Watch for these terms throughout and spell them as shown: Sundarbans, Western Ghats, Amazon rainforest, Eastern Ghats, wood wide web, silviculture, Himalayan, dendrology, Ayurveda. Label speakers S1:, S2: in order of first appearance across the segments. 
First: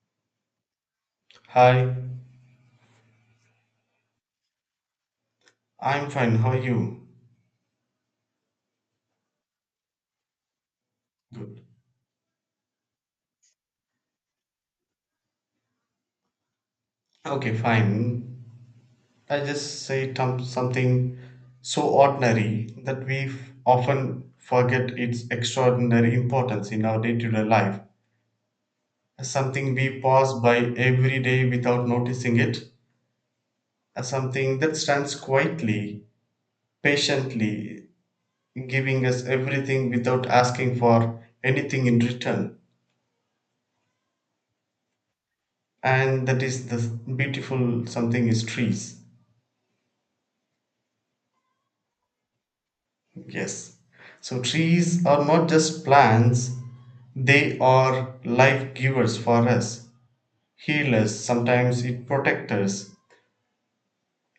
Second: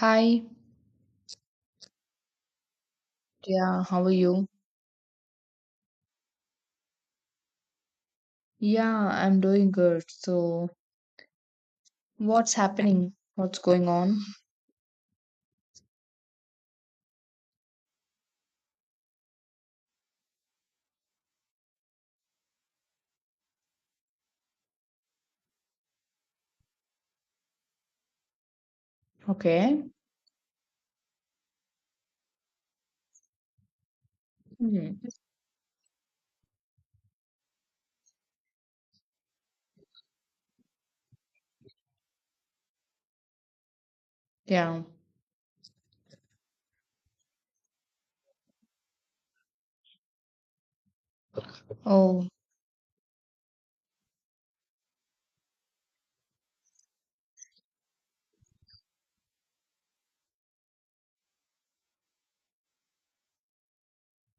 S1: Hi.
S2: Hi,
S1: Yeah, how are you?
S2: I'm fine. How are you?
S1: Yeah, I'm doing good. So,
S2: Good.
S1: what's happening? What's going on?
S2: Okay, fine. I just say tom- Something so ordinary that often forget its extraordinary importance in our day to day life. Something
S1: Okay.
S2: we pass by every day without noticing it. Something that
S1: Hmm.
S2: stands quietly, patiently, giving us everything without asking for anything in return.
S1: Yeah.
S2: And that is the beautiful something is trees.
S1: Oh,
S2: Yes. So trees are not just plants, they are life givers for us, healers, sometimes it protectors,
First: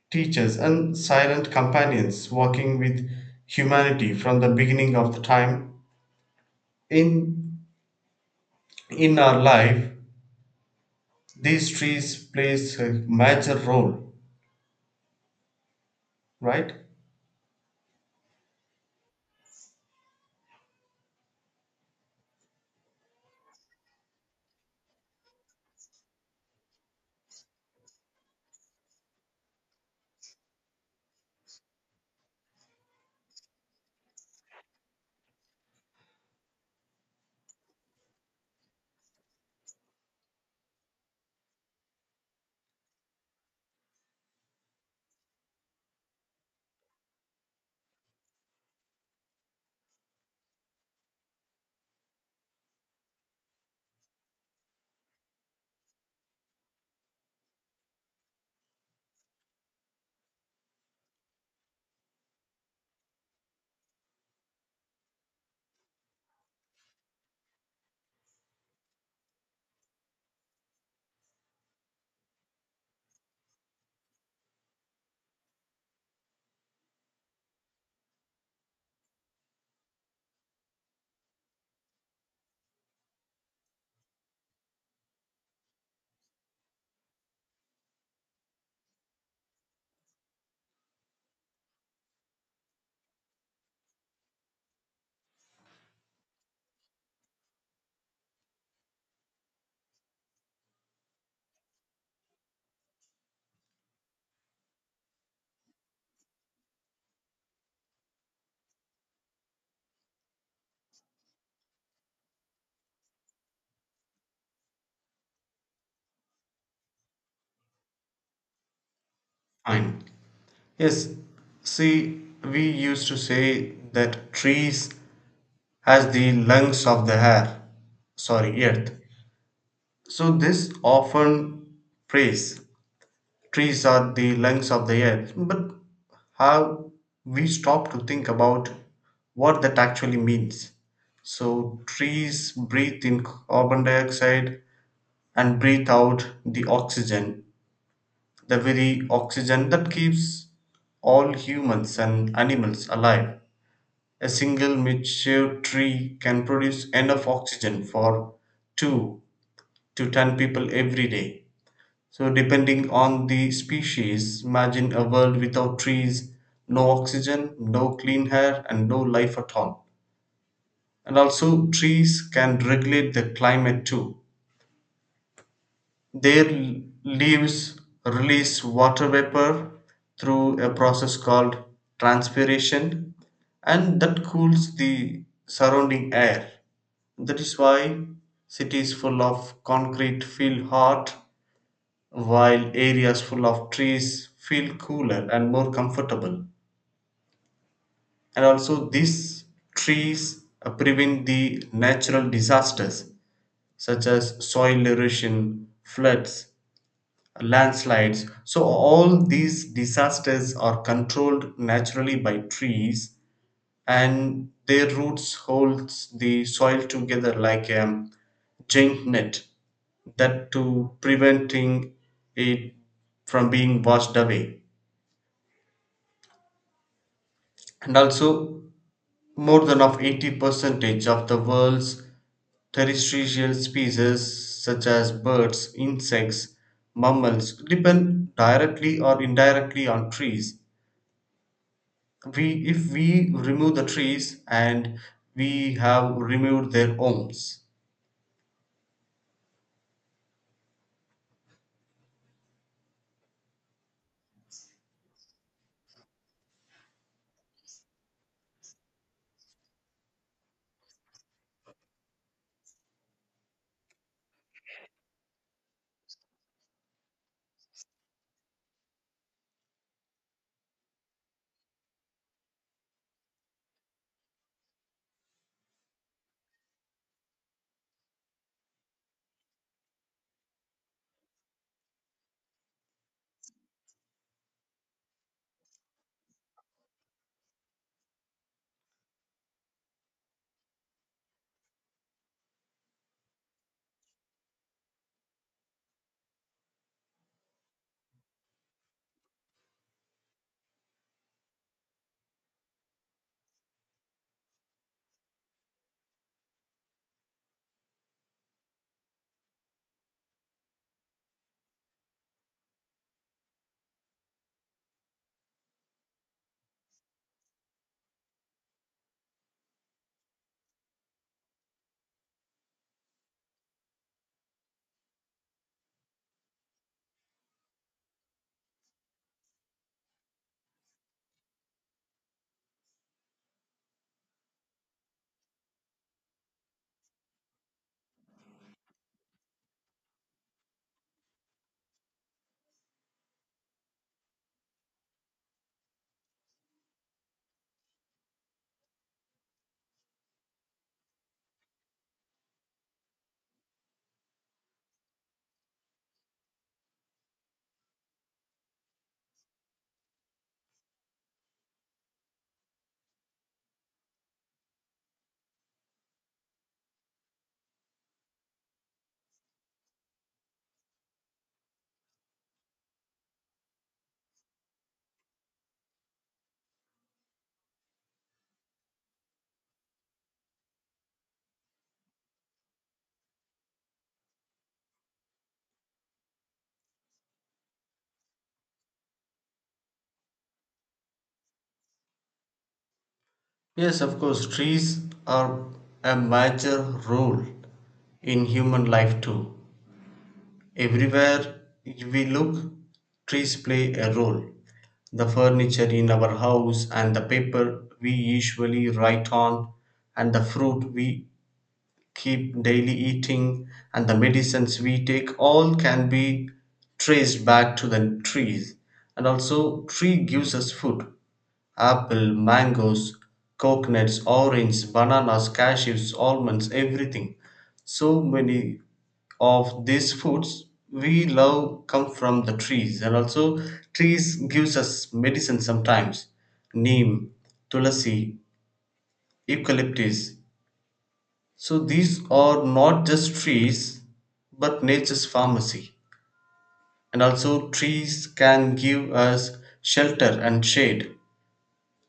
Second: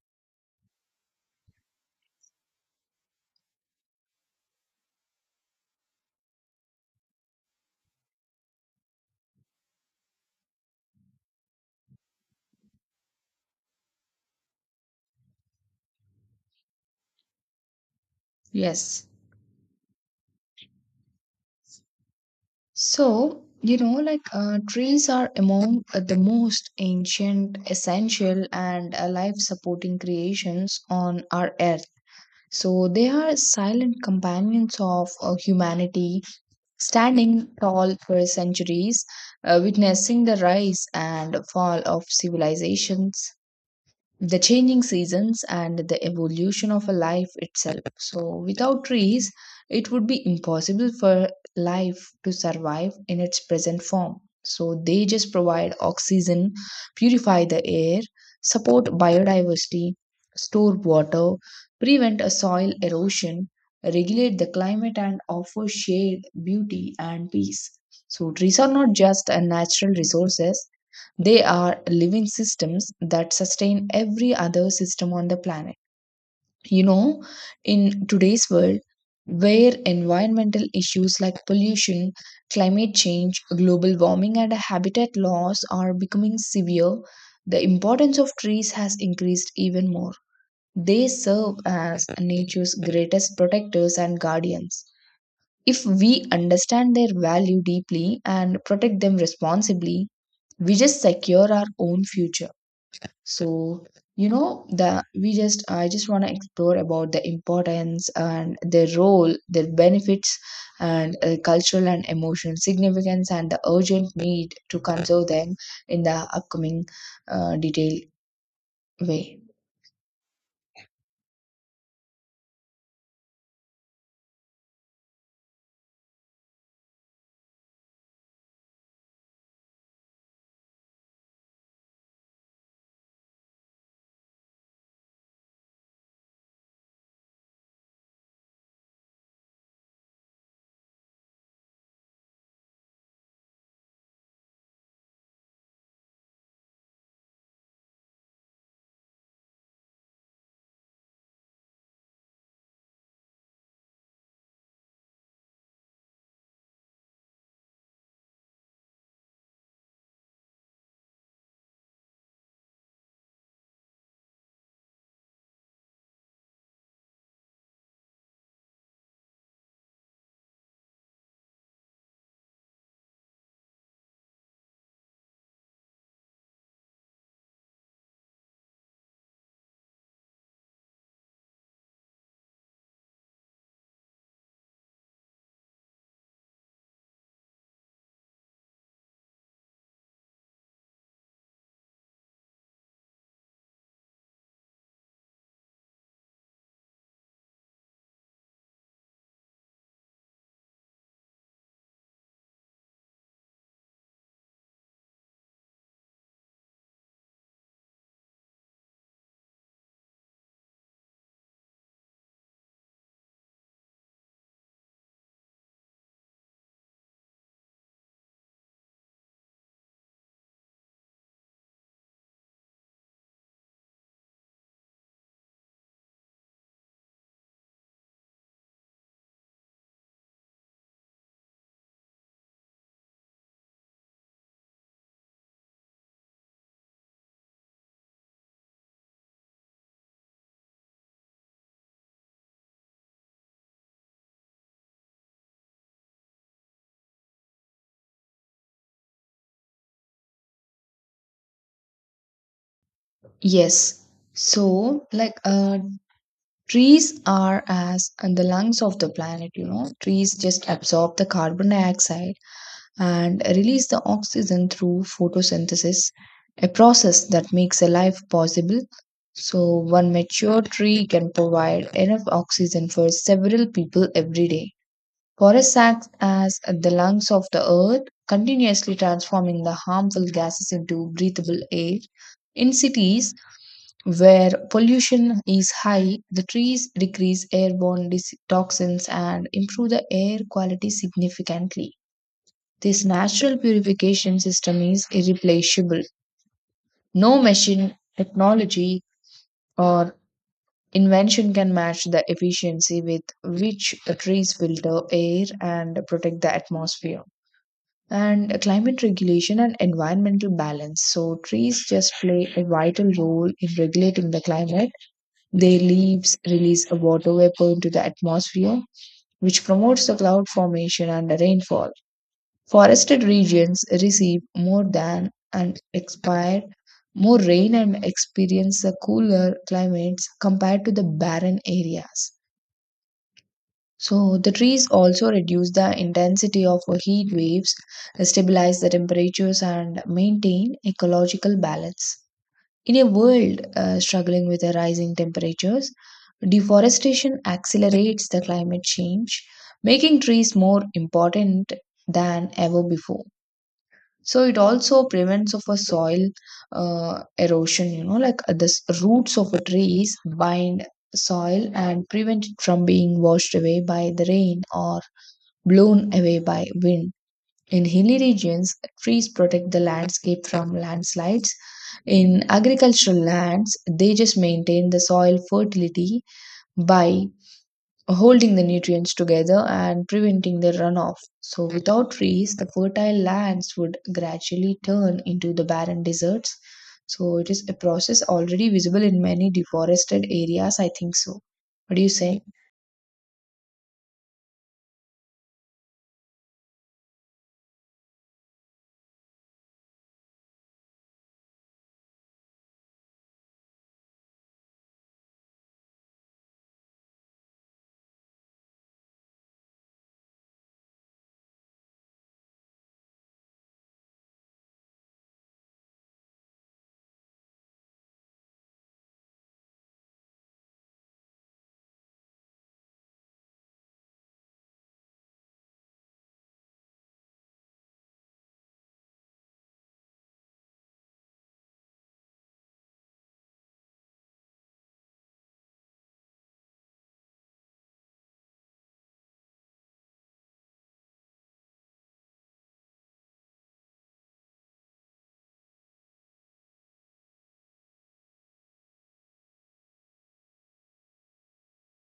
S2: teachers, and silent companions walking with humanity from the beginning of the time. In in our life, these trees plays a major role, right?
S1: yes. So, you know, like trees are among the most ancient, essential, and life supporting creations on our earth. So, they are silent companions of humanity standing tall for centuries, witnessing the rise and fall of civilizations, the changing seasons and the evolution of a life itself. So, without trees, it would be impossible for life to survive in its present form. So, they just provide oxygen, purify the air, support biodiversity, store water, prevent a soil erosion, regulate the climate, and offer shade, beauty, and peace. So, trees are not just a natural resources, they are living systems that sustain every other system on the planet. You know, in today's world, where environmental issues like pollution, climate change, global warming, and habitat loss are becoming severe, the importance of trees has increased even more. They serve as nature's greatest protectors and guardians. If we understand their value deeply and protect them responsibly, we just secure our own future. So, you know, the we just I just want to explore about the importance and their role, their benefits, and cultural and emotional significance, and the urgent need to conserve them in the upcoming detailed way.
S2: Fine. Yes. See, we used to say that trees has the lungs of the air, sorry, earth. So this often praise trees are the lungs of the earth, but how we stop to think about what that actually means. So trees breathe in carbon dioxide and breathe out the oxygen, the very oxygen that keeps all humans and animals alive. A single mature tree can produce enough oxygen for 2 to 10 people every day. So, depending on the species, imagine a world without trees, no oxygen, no clean air, and no life at all. And also, trees can regulate the climate too. Their l- leaves release water vapor through a process called transpiration, and that cools the surrounding air. That is why cities full of concrete feel hot while areas full of trees feel cooler and more comfortable. And also, these trees prevent the natural disasters such as soil erosion, floods, landslides. So, all these disasters are controlled naturally by trees, and their roots holds the soil together like a giant net that to preventing it from being washed away. And also, more than of 80 percentage of the world's terrestrial species such as birds, insects, mammals depend directly or indirectly on trees. We if we remove the trees, and we have removed their homes.
S1: Yes. So, like, trees are as and the lungs of the planet. You know, trees just absorb the carbon dioxide and release the oxygen through photosynthesis, a process that makes a life possible. So, one mature tree can provide enough oxygen for several people every day. Forests act as the lungs of the earth, continuously transforming the harmful gases into breathable air. In cities where pollution is high, the trees decrease airborne dis- toxins and improve the air quality significantly. This natural purification system is irreplaceable. No machine, technology, or invention can match the efficiency with which trees filter air and protect the atmosphere. And climate regulation and environmental balance. So, trees just play a vital role in regulating the climate. Their leaves release a water vapor into the atmosphere, which promotes the cloud formation and the rainfall. Forested regions receive more than and expire more rain and experience the cooler climates compared to the barren areas. So, the trees also reduce the intensity of heat waves, stabilize the temperatures, and maintain ecological balance. In a world struggling with the rising temperatures, deforestation accelerates the climate change, making trees more important than ever before. So it also prevents of a soil erosion, you know, like the s- roots of a trees bind soil and prevent it from being washed away by the rain or blown away by wind. In hilly regions, trees protect the landscape from landslides. In agricultural lands, they just maintain the soil fertility by holding the nutrients together and preventing their runoff. So, without trees, the fertile lands would gradually turn into the barren deserts. So, it is a process already visible in many deforested areas, I think so. What do you say?
S2: Yes, of course trees are a major role in human life too. Everywhere we look, trees play a role. The furniture in our house, and the paper we usually write on, and the fruit we keep daily eating, and the medicines we take all can be traced back to the trees. And also, tree gives us food. Apple, mangoes, coconuts, oranges, bananas, cashews, almonds, everything. So many of these foods we love come from the trees. And also, trees gives us medicine sometimes, neem, tulasi, eucalyptus. So these are not just trees but nature's pharmacy. And also, trees can give us shelter and shade.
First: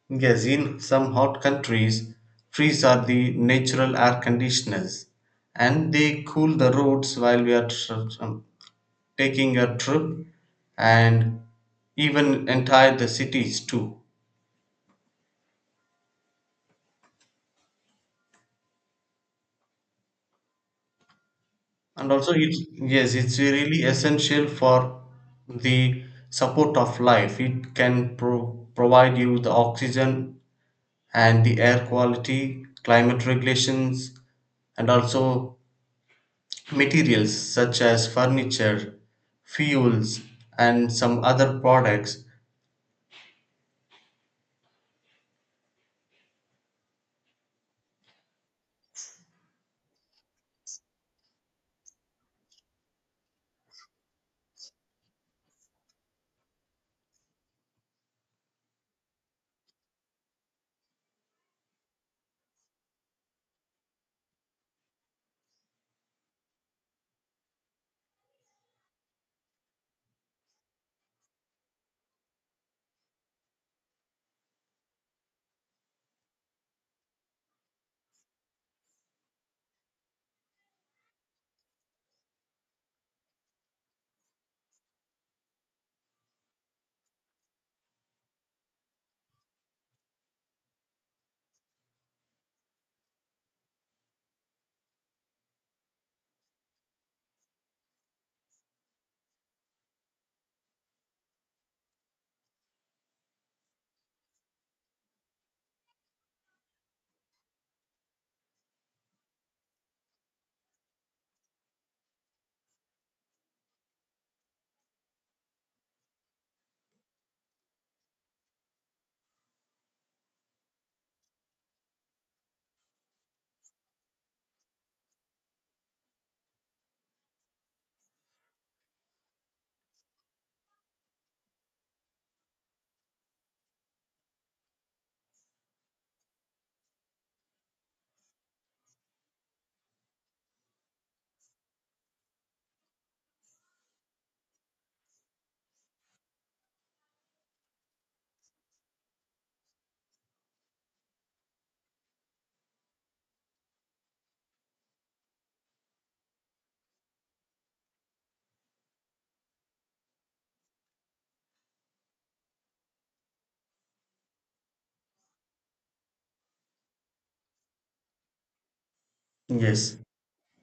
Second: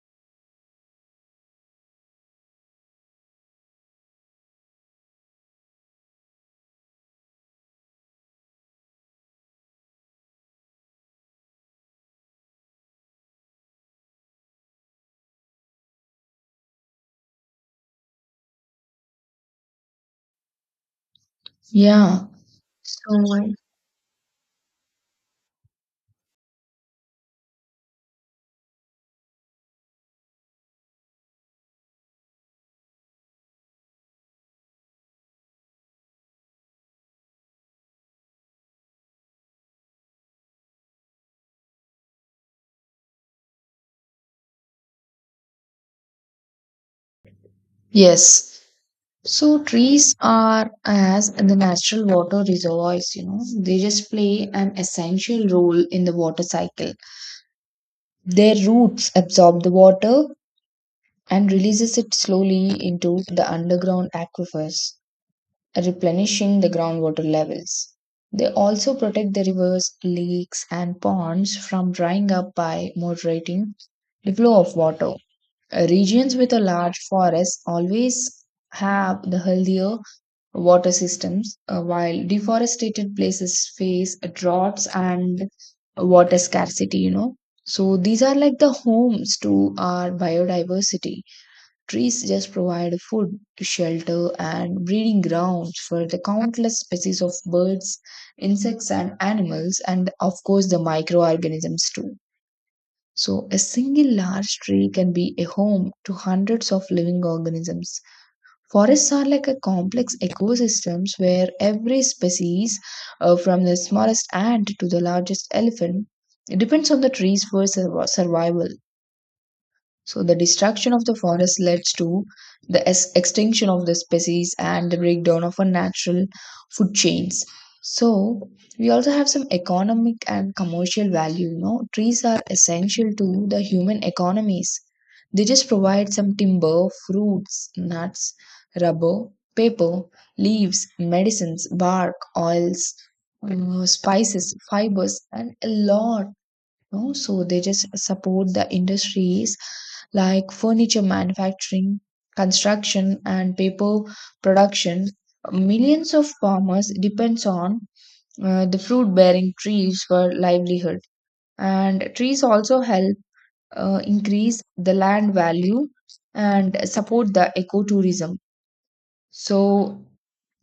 S2: Yes, in some hot countries, trees are the natural air conditioners and they cool the roads while we are um, taking a trip and even entire the cities too. And
S1: Yeah.
S2: also it's, yes, it's
S1: So,
S2: really essential for the support of life. It can provide you the oxygen and the air quality climate regulations, and also materials such as furniture, fuels, and some other products.
S1: yes. So, trees are as the natural water reservoirs, you know, they just play an essential role in the water cycle. Their roots absorb the water, and releases it slowly into the underground aquifers, replenishing the groundwater levels. They also protect the rivers, lakes, and ponds from drying up by moderating the flow of water. Regions with a large forest always have the healthier water systems, while deforested places face droughts and water scarcity, you know. So these are like the homes to our biodiversity. Trees just provide food, shelter, and breeding grounds for the countless species of birds, insects, and animals, and of course, the microorganisms too. So, a single large tree can be a home to hundreds of living organisms. Forests are like a complex ecosystems where every species, from the smallest ant to the largest elephant, depends on the trees for survival. So the destruction of the forest leads to the es- extinction of the species and the breakdown of our natural food chains. So we also have some economic and commercial value. You know, trees are essential to the human economies. They just provide some timber, fruits, nuts, rubber, paper, leaves, medicines, bark, oils, spices, fibers, and a lot know, so they just support the industries like furniture manufacturing, construction and paper production. Millions of farmers depends on the fruit bearing trees for livelihood, and trees also help increase the land value and support the ecotourism.
S2: Yes.
S1: So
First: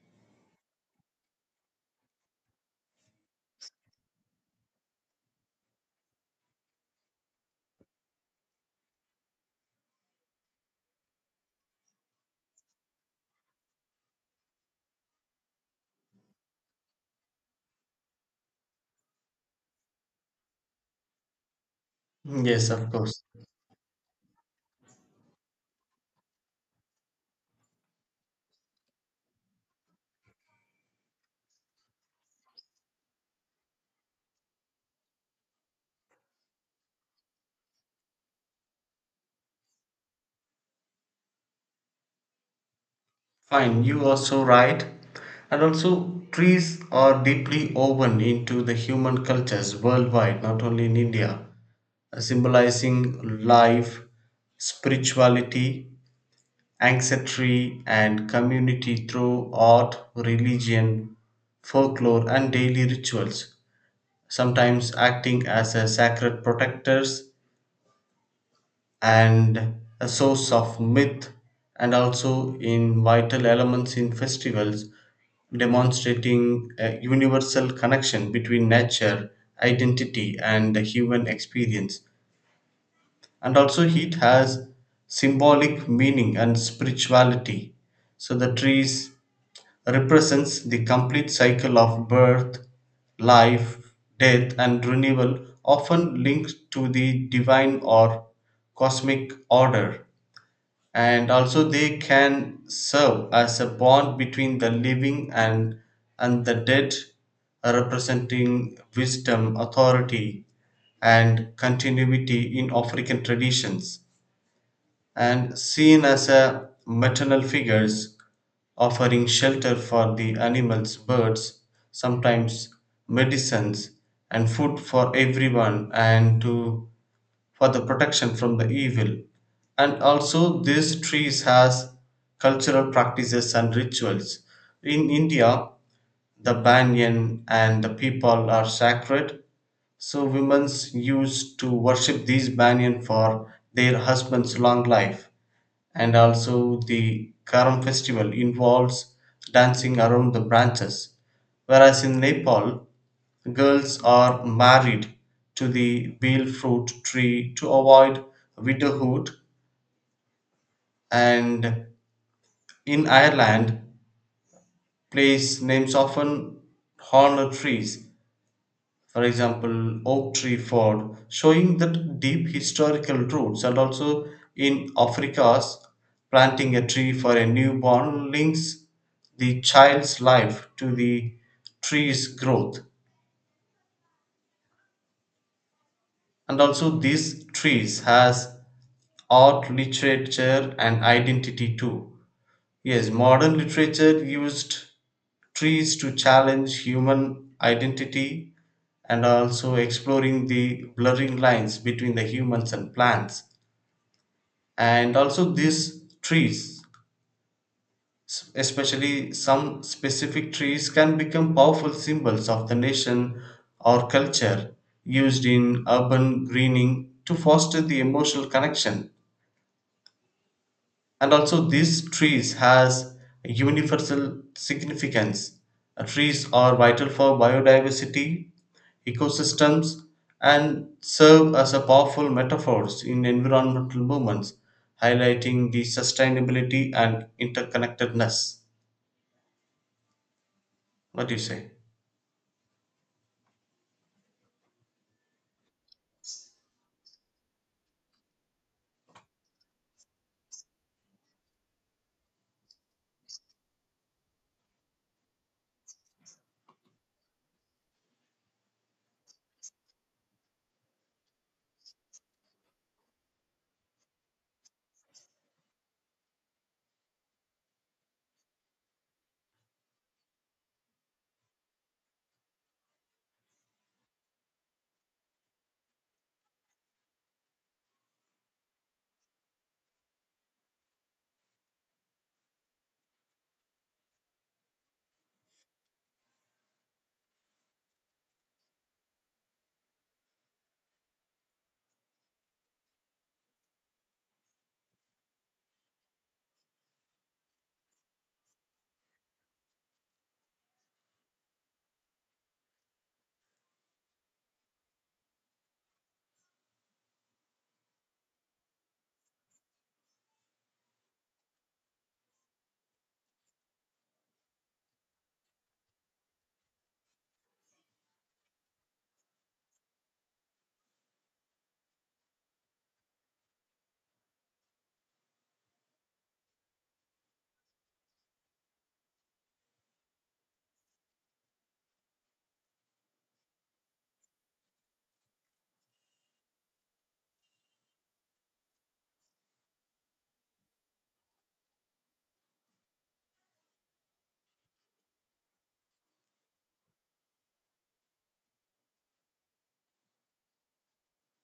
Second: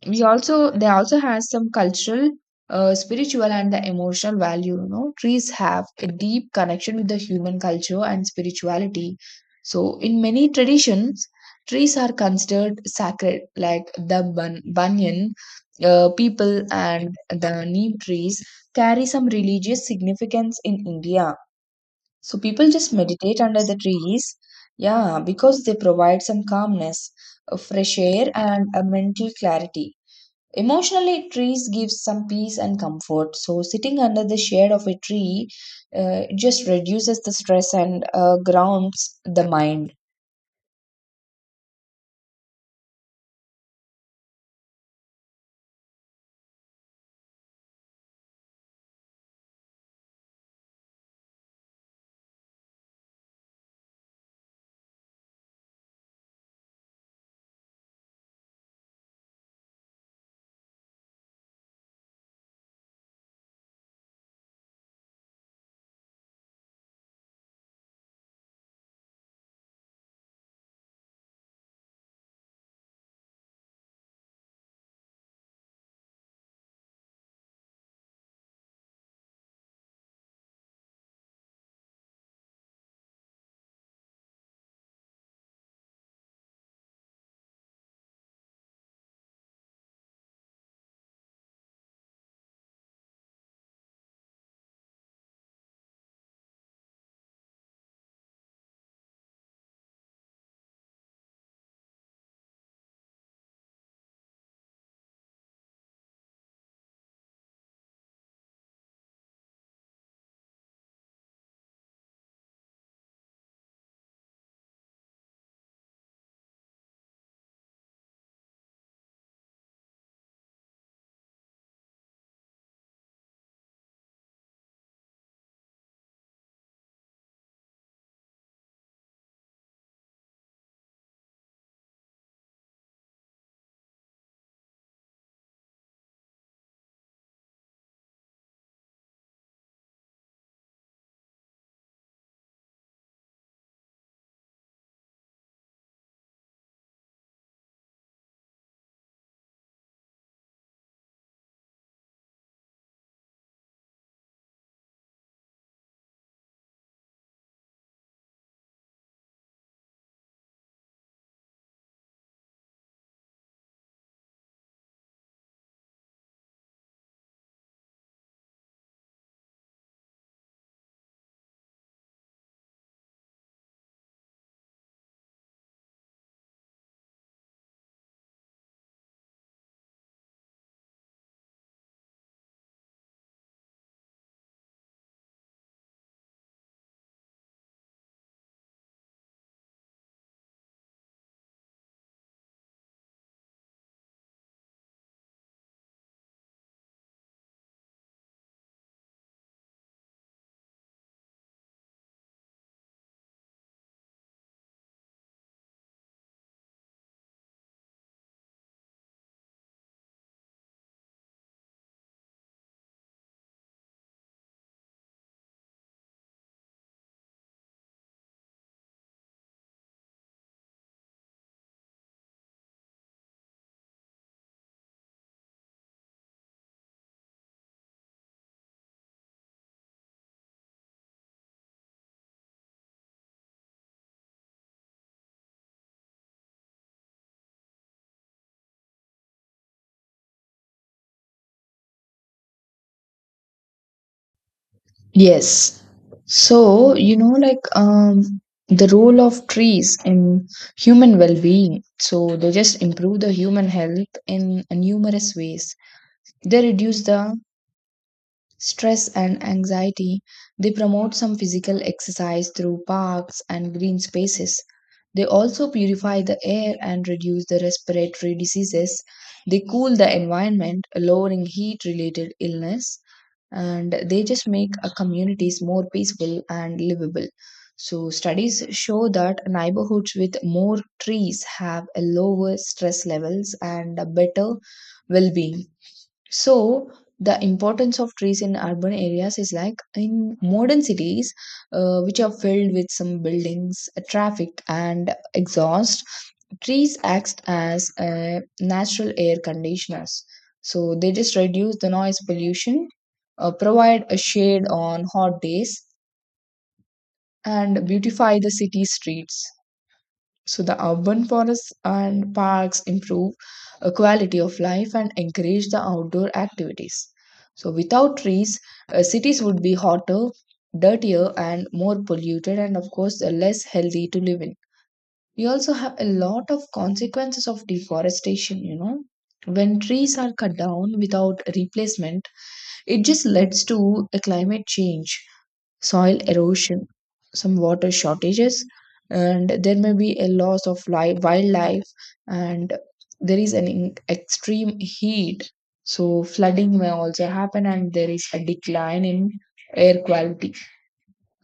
S1: we also they also has some cultural, spiritual, and the emotional value. You know, trees have a deep connection with the human culture and spirituality. So in many traditions, trees are considered sacred, like the bun- banyan. People and the neem trees carry some religious significance in India. So
S2: Yes,
S1: people
S2: of
S1: just
S2: course.
S1: meditate under the trees, yeah, because they provide some calmness, a fresh air, and a mental clarity. Emotionally, trees give some peace and comfort. So sitting under the shade of a tree just reduces the stress and grounds the mind.
S2: Fine, you are so right. And also, trees are deeply woven into the human cultures worldwide, not only in India, symbolizing life, spirituality, ancestry, and community through art, religion, folklore, and daily rituals, sometimes acting as a sacred protectors and a source of myth, and also in vital elements in festivals, demonstrating a universal connection between nature, identity, and the human experience. And also heat has symbolic meaning and spirituality. So the trees represents the complete cycle of birth, life, death and renewal, often linked to the divine or cosmic order. And also they can serve as a bond between the living and the dead, representing wisdom, authority, and continuity in African traditions, and seen as a maternal figures offering shelter for the animals, birds, sometimes medicines, and food for everyone, and to for the protection from the evil. And also these trees has cultural practices and rituals. In India, the banyan and the people are sacred. So women used to worship these banyan for their husband's long life. And also the Karam festival involves dancing around the branches. Whereas in Nepal, girls are married to the bale fruit tree to avoid widowhood, and in Ireland, place names often honor trees, for example oak tree ford, showing that deep historical roots. And also in Africa's, planting a tree for a newborn links the child's life to the tree's growth. And also these trees has art, literature and identity too. Yes, modern literature used trees to challenge human identity and also exploring the blurring lines between the humans and plants. And also, these trees, especially some specific trees, can become powerful symbols of the nation or culture, used in urban greening to foster the emotional connection. And also these trees has a universal significance. Trees are vital for biodiversity, ecosystems, and serve as a powerful metaphors in environmental movements, highlighting the sustainability and interconnectedness. What do you say?
S1: Yes. So, you know, like the role of trees in human well being. So, they just improve the human health in numerous ways. They reduce the stress and anxiety, they promote some physical exercise through parks and green spaces. They also purify the air and reduce the respiratory diseases. They cool the environment, lowering heat related illness, and they just make our communities more peaceful and livable. So, studies show that neighborhoods with more trees have a lower stress levels and a better well being. So the importance of trees in urban areas is like in modern cities, which are filled with some buildings, traffic, and exhaust. Trees act as natural air conditioners. So they just reduce the noise pollution, provide a shade on hot days, and beautify the city streets. So the urban forests and parks improve a quality of life and encourage the outdoor activities. So without trees, cities would be hotter, dirtier, and more polluted, and of course, less healthy to live in. We also have a lot of consequences of deforestation, you know. When trees are cut down without replacement, it just leads to a climate change, soil erosion, some water shortages, and there may be a loss of life, wildlife, and there is an in- extreme heat. So, flooding may also happen, and there is a decline in air quality.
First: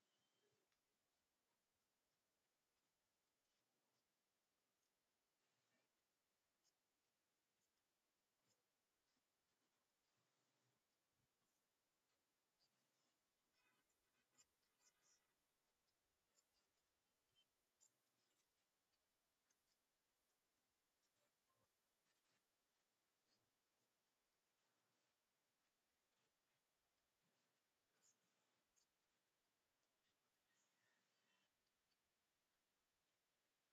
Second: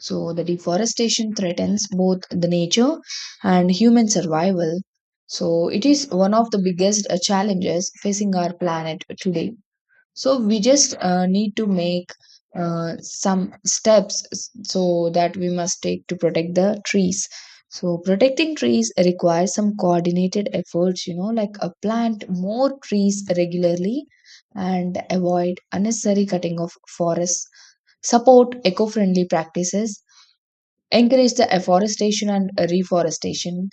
S1: So, the deforestation threatens both the nature and human survival. So, it is one of the biggest challenges facing our planet today. So we just need to make some steps s- so that we must take to protect the trees. So protecting trees requires some coordinated efforts, you know, like plant more trees regularly and avoid unnecessary cutting of forests, support eco-friendly practices, encourage the afforestation and reforestation,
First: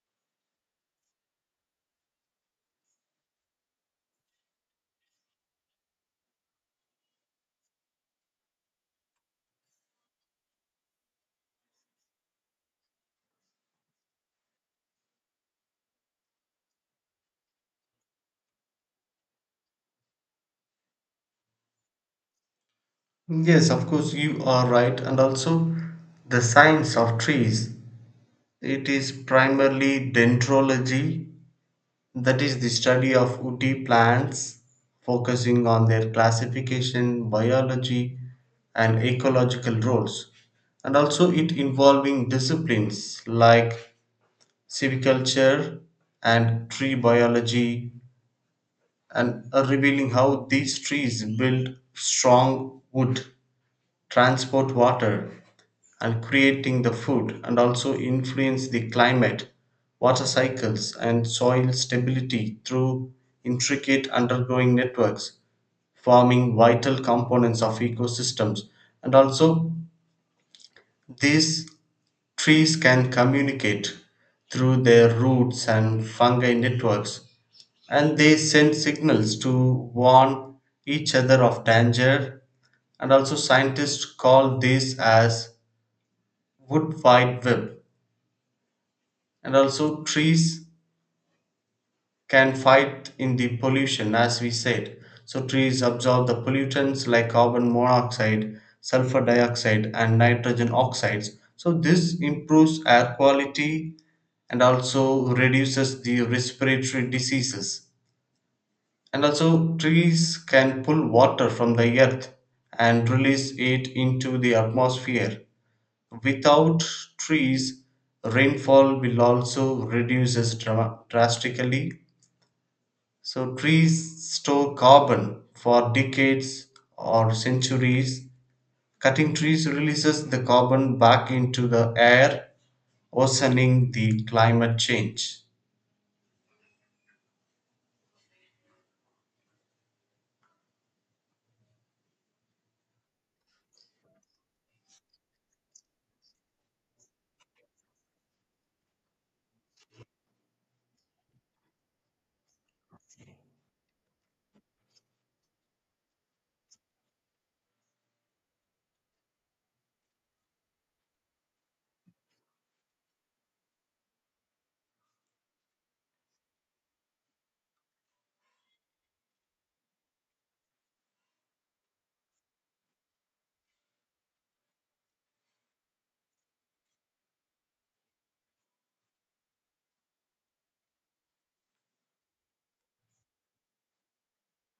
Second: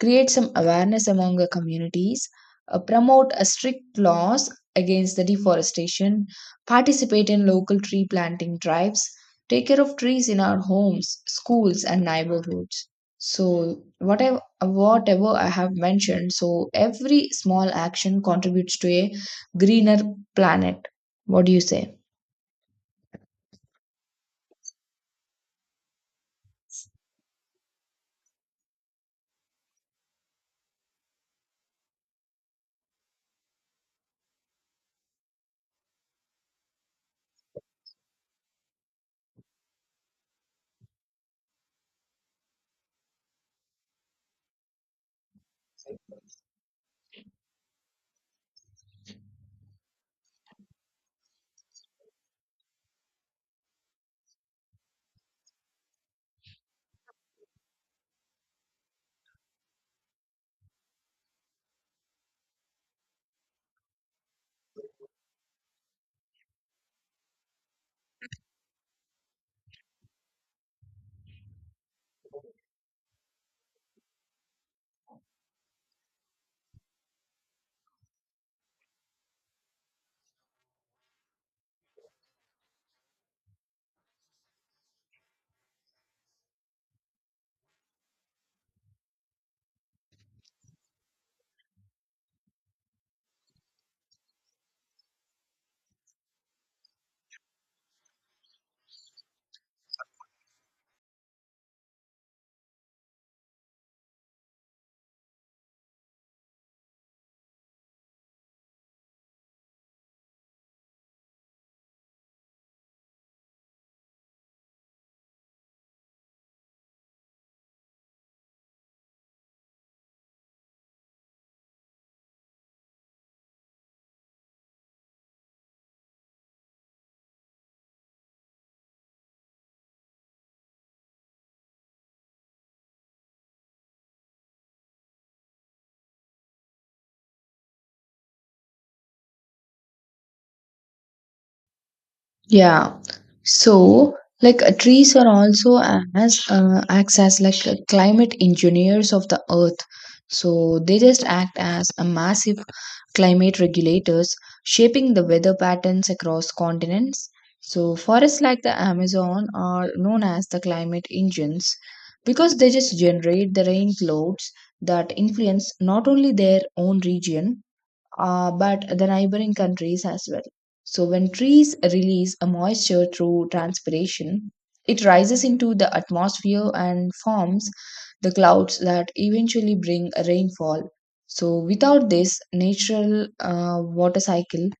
S1: create some awareness among the communities, promote a strict laws against the deforestation, participate in local tree planting drives, take care of trees in our homes, schools, and neighborhoods. So whatever I have mentioned, so every small action contributes to a greener planet. What do you say?
S2: Yes, of course you are right. And also, the science of trees, it is primarily dendrology. That is the study of woody plants, focusing on their classification, biology, and ecological roles, and also it involving disciplines like civiculture and tree biology, and revealing how these trees build strong wood, transport water, and creating the food, and also influence the climate, water cycles, and soil stability through intricate undergoing networks, forming vital components of ecosystems. And also, these trees can communicate through their roots and fungi networks, and they send signals to warn each other of danger. And also, scientists call this as wood wide web. And also trees can fight in the pollution, as we said. So trees absorb the pollutants like carbon monoxide, sulfur dioxide and nitrogen oxides. So this improves air quality, and also reduces the respiratory diseases. And also trees can pull water from the earth and release it into the atmosphere. Without trees, rainfall will also reduces drastically. So trees store carbon for decades or centuries. Cutting trees releases the carbon back into the air, worsening the climate change.
S1: Yeah. So, like trees are also as acts as like climate engineers of the earth. So they just act as a massive climate regulators, shaping the weather patterns across continents. So forests like the Amazon are known as the climate engines because they just generate the rain clouds that influence not only their own region but the neighboring countries as well. So, when trees release a moisture through transpiration, it rises into the atmosphere and forms the clouds that eventually bring a rainfall. So, without this natural water cycle,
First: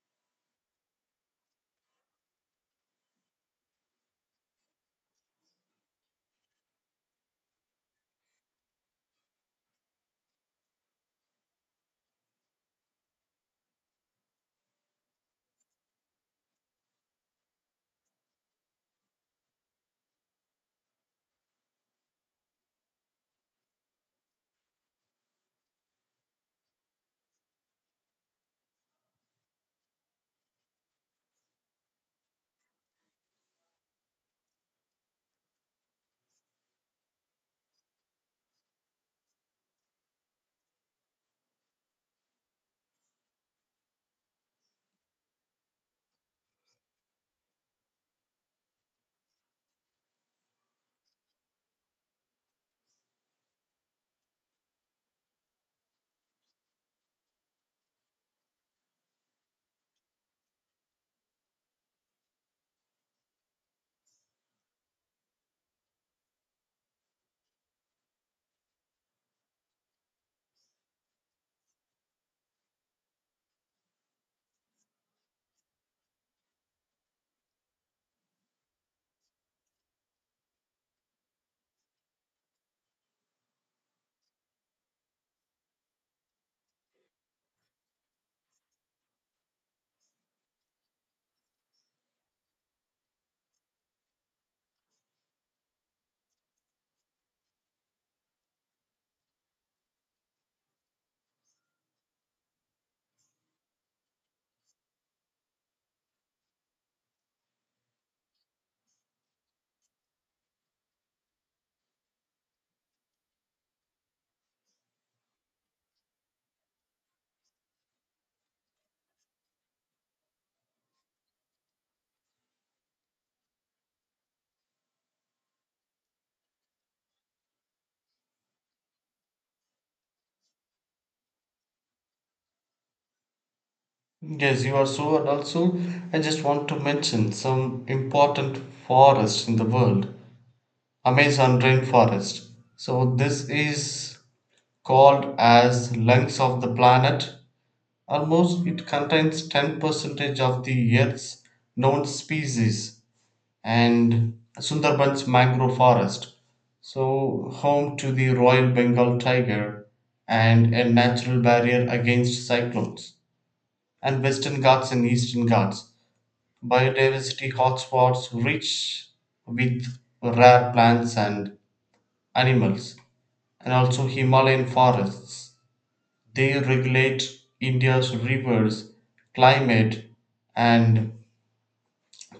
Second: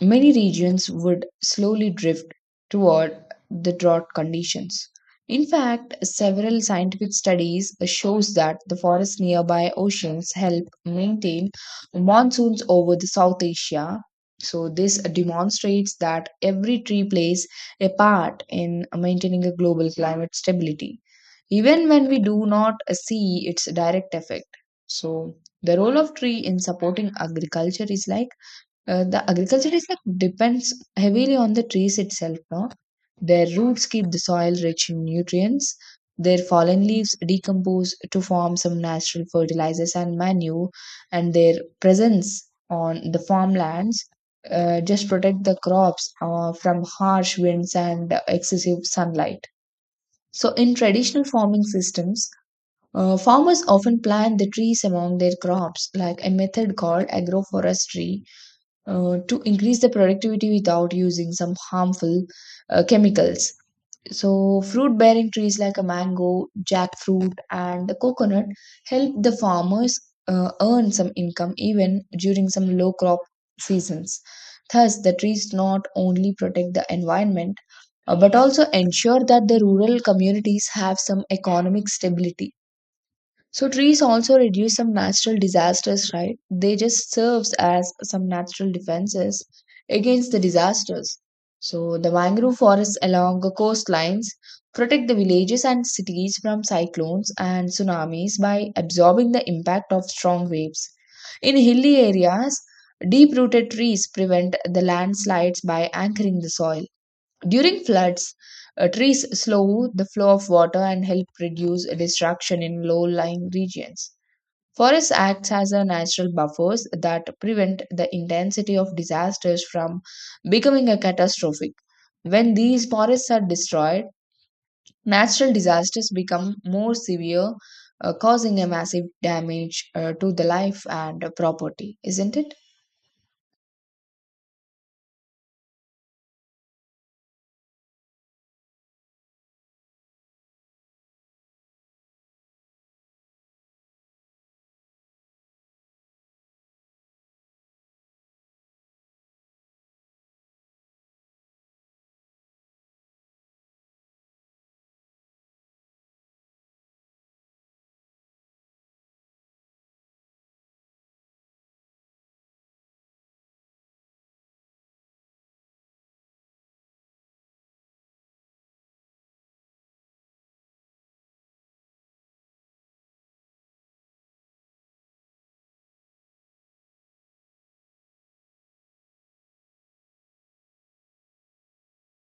S1: many regions would slowly drift toward the drought conditions. In fact, several scientific studies shows that the forests nearby oceans help maintain monsoons over the South Asia. So this demonstrates that every tree plays a part in maintaining a global climate stability, even when we do not see its direct effect. So the role of tree in supporting agriculture is like the agriculture is like depends heavily on the trees itself, no? Their roots keep the soil rich in nutrients. Their fallen leaves decompose to form some natural fertilizers and manure, and their presence on the farmlands just protect the crops from harsh winds and excessive sunlight. So, in traditional farming systems, farmers often plant the trees among their crops, like a method called agroforestry to increase the productivity without using some harmful chemicals. So, fruit bearing trees like a mango, jackfruit, and the coconut help the farmers earn some income even during some low crop seasons. Thus, the trees not only protect the environment but also ensure that the rural communities have some economic stability. So trees also reduce some natural disasters, right? They just serves as some natural defenses against the disasters. So the mangrove forests along the coastlines protect the villages and cities from cyclones and tsunamis by absorbing the impact of strong waves. In hilly areas, deep-rooted trees prevent the landslides by anchoring the soil. During floods, trees slow the flow of water and help reduce destruction in low-lying regions. Forest acts as a natural buffers that prevent the intensity of disasters from becoming a catastrophic. When these forests are destroyed, natural disasters become more severe, causing a massive damage to the life and property, isn't it?
S2: Yes, you are so, and also I just want to mention some important forests in the world. Amazon rainforest. So this is called as lungs of the planet. Almost it contains 10 percentage of the earth's known species. And Sundarbans mangrove forest, so home to the royal Bengal tiger, and a natural barrier against cyclones. And Western Ghats and Eastern Ghats, biodiversity hotspots, rich with rare plants and animals. And also Himalayan forests, they regulate India's rivers, climate, and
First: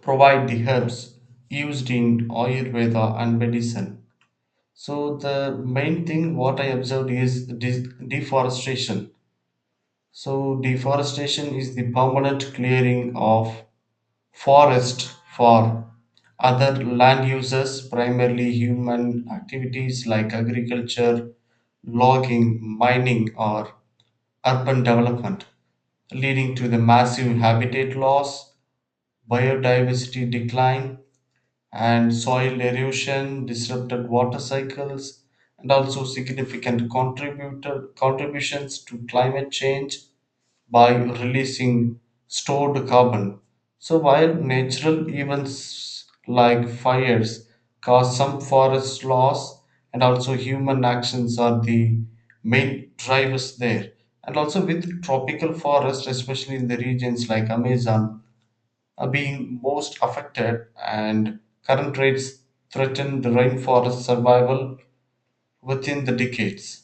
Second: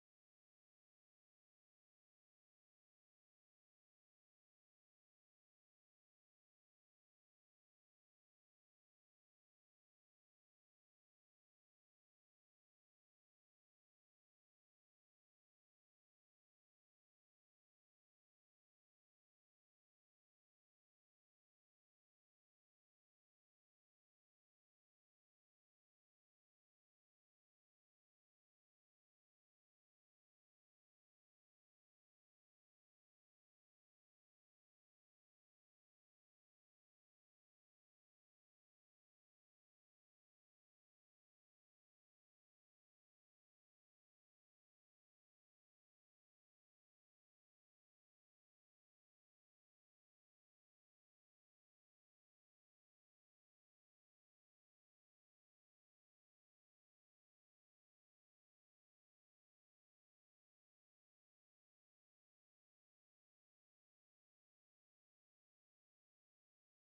S2: provide the herbs used in Ayurveda and medicine. So, the main thing what I observed is deforestation. So, deforestation is the permanent clearing of forest for other land uses, primarily human activities like agriculture, logging, mining, or urban development, leading to the massive habitat loss, biodiversity decline, and soil erosion, disrupted water cycles, and also significant contributions to climate change by releasing stored carbon. So, while natural events like fires cause some forest loss, and also human actions are the main drivers there. And also, with tropical forests, especially in the regions like Amazon, are being most affected, and current rates threaten the rainforest survival within the decades.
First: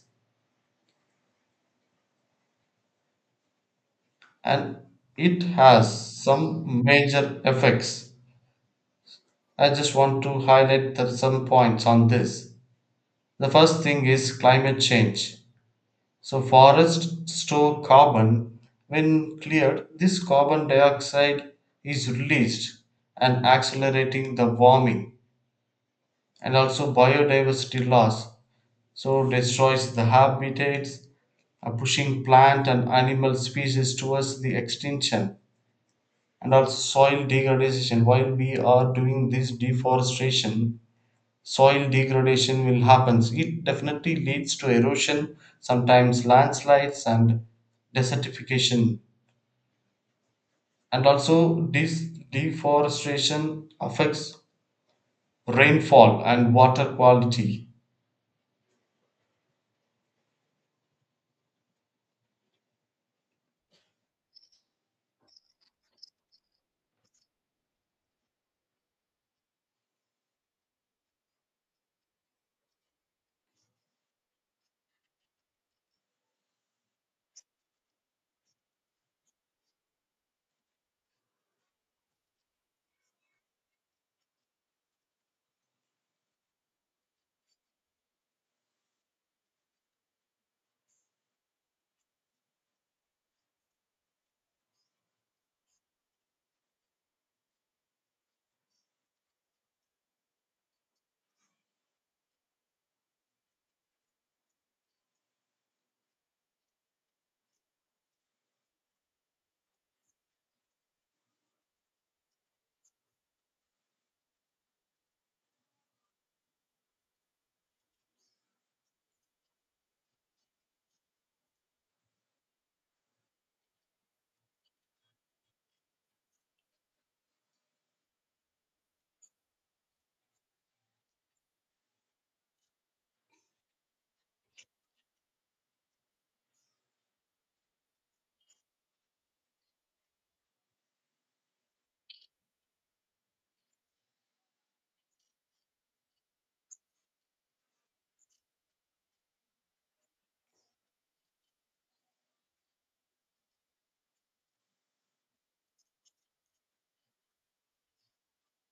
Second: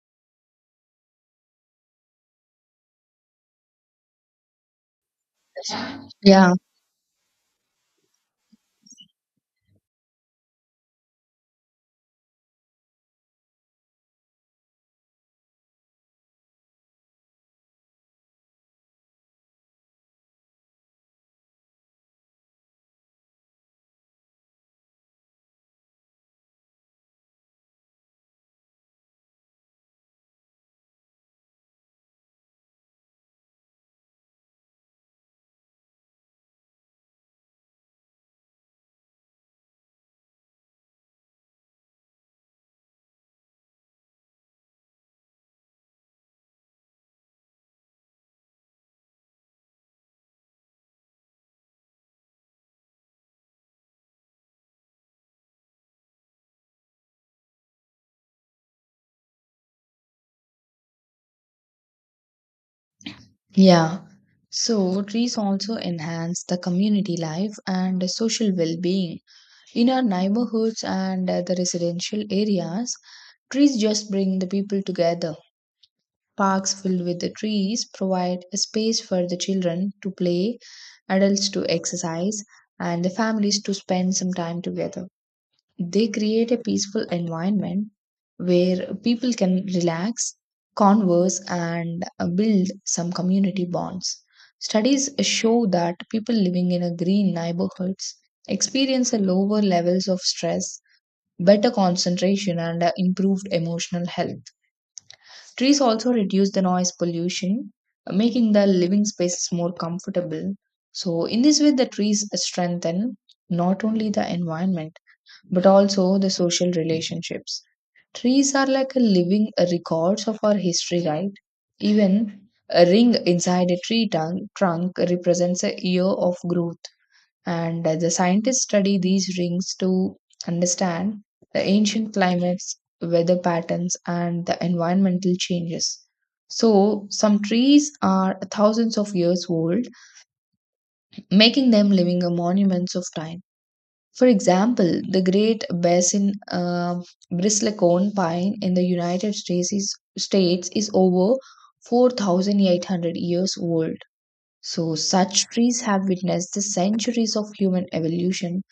S2: And it has
S1: Yeah.
S2: some major effects. I just want to highlight the, some points on this. The first thing is climate change. So, forests store carbon. When cleared, this carbon dioxide is released and accelerating the warming, and also biodiversity loss. So, destroys the habitats, pushing plant and animal species towards the extinction, and also soil degradation. While we are doing this deforestation, soil degradation will happen. It definitely leads to erosion, sometimes landslides and desertification. And also this deforestation affects rainfall and water quality.
S1: Yeah. So trees also enhance the community life and social well-being. In our neighborhoods and the residential areas, trees just bring the people together. Parks filled with the trees provide a space for the children to play, adults to exercise, and the families to spend some time together. They create a peaceful environment where people can relax, converse, and build some community bonds. Studies show that people living in a green neighborhoods experience a lower levels of stress, better concentration, and improved emotional health. Trees also reduce the noise pollution, making the living spaces more comfortable. So, in this way, the trees strengthen not only the environment but also the social relationships. Trees are like a living records of our history, right? Even a ring inside a tree tongue, trunk represents a year of growth. And the scientists study these rings to understand the ancient climates, weather patterns, and the environmental changes. So, some trees are thousands of years old, making them living a monuments of time. For example, the Great Basin bristlecone pine in the United States is over 4,800 years old. So, such trees have witnessed the centuries of human evolution,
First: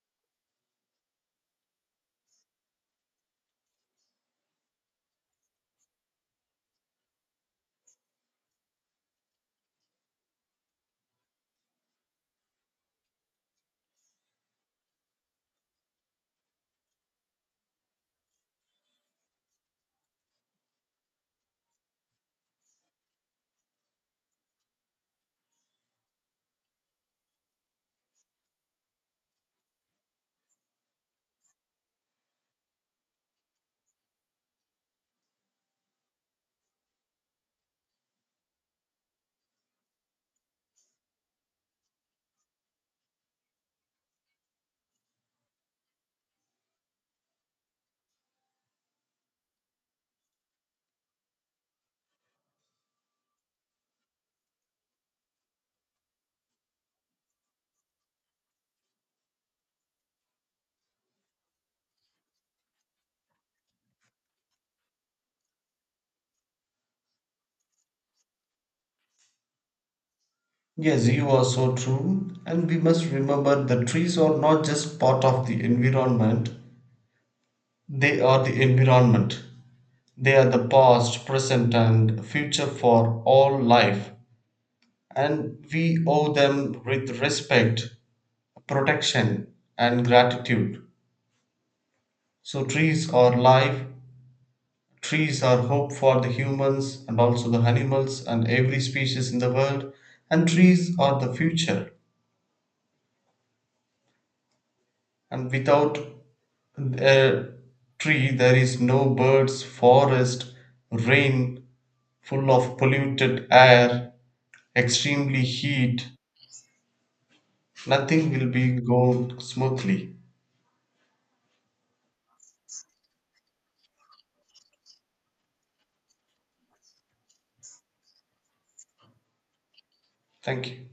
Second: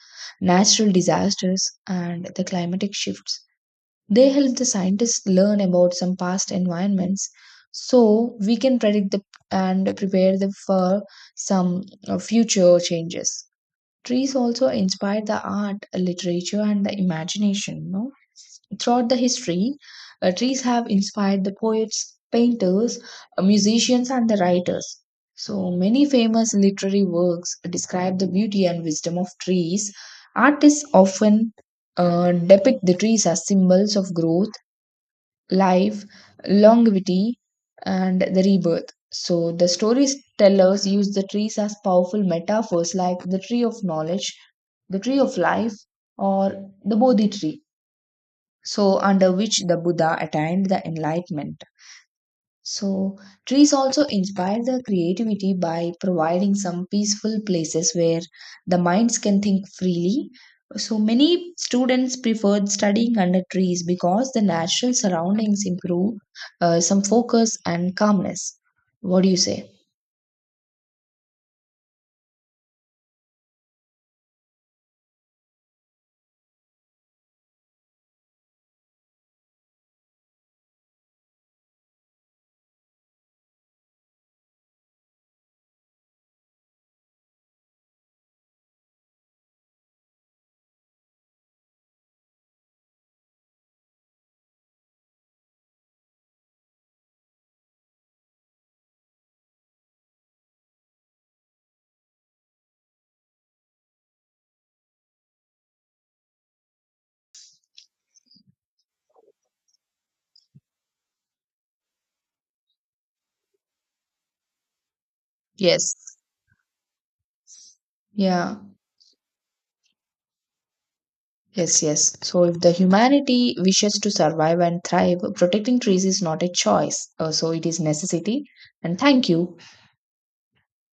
S1: natural disasters, and the climatic shifts. They help the scientists learn about some past environments so we can predict the, and prepare them for some future changes. Trees also inspired the art, literature, and the imagination. No? Throughout the history, trees have inspired the poets, painters, musicians, and the writers. So many famous literary works describe the beauty and wisdom of trees. Artists often depict the trees as symbols of growth, life, longevity, and the rebirth. So the storytellers use the trees as powerful metaphors like the tree of knowledge, the tree of life, or the Bodhi tree, so under which the Buddha attained the enlightenment. So, trees also inspire the creativity by providing some peaceful places where the minds can think freely. So, many students preferred studying under trees because the natural surroundings improve some focus and calmness. What do you say?
S2: Yes, you are so true, and we must remember that trees are not just part of the environment, they are the environment. They are the past, present and future for all life, and we owe them with respect, protection, and gratitude. So trees are life, trees are hope for the humans and also the animals and every species in the world, and trees are the future. And without a tree, there is no birds, forest, rain, full of polluted air, extremely
S1: Yes.
S2: heat. Nothing will
S1: Yeah.
S2: be go smoothly.
S1: Yes, yes. So, if the humanity wishes to survive and thrive, protecting trees is not a choice. So, it is necessity. And thank you.
S2: Thank you.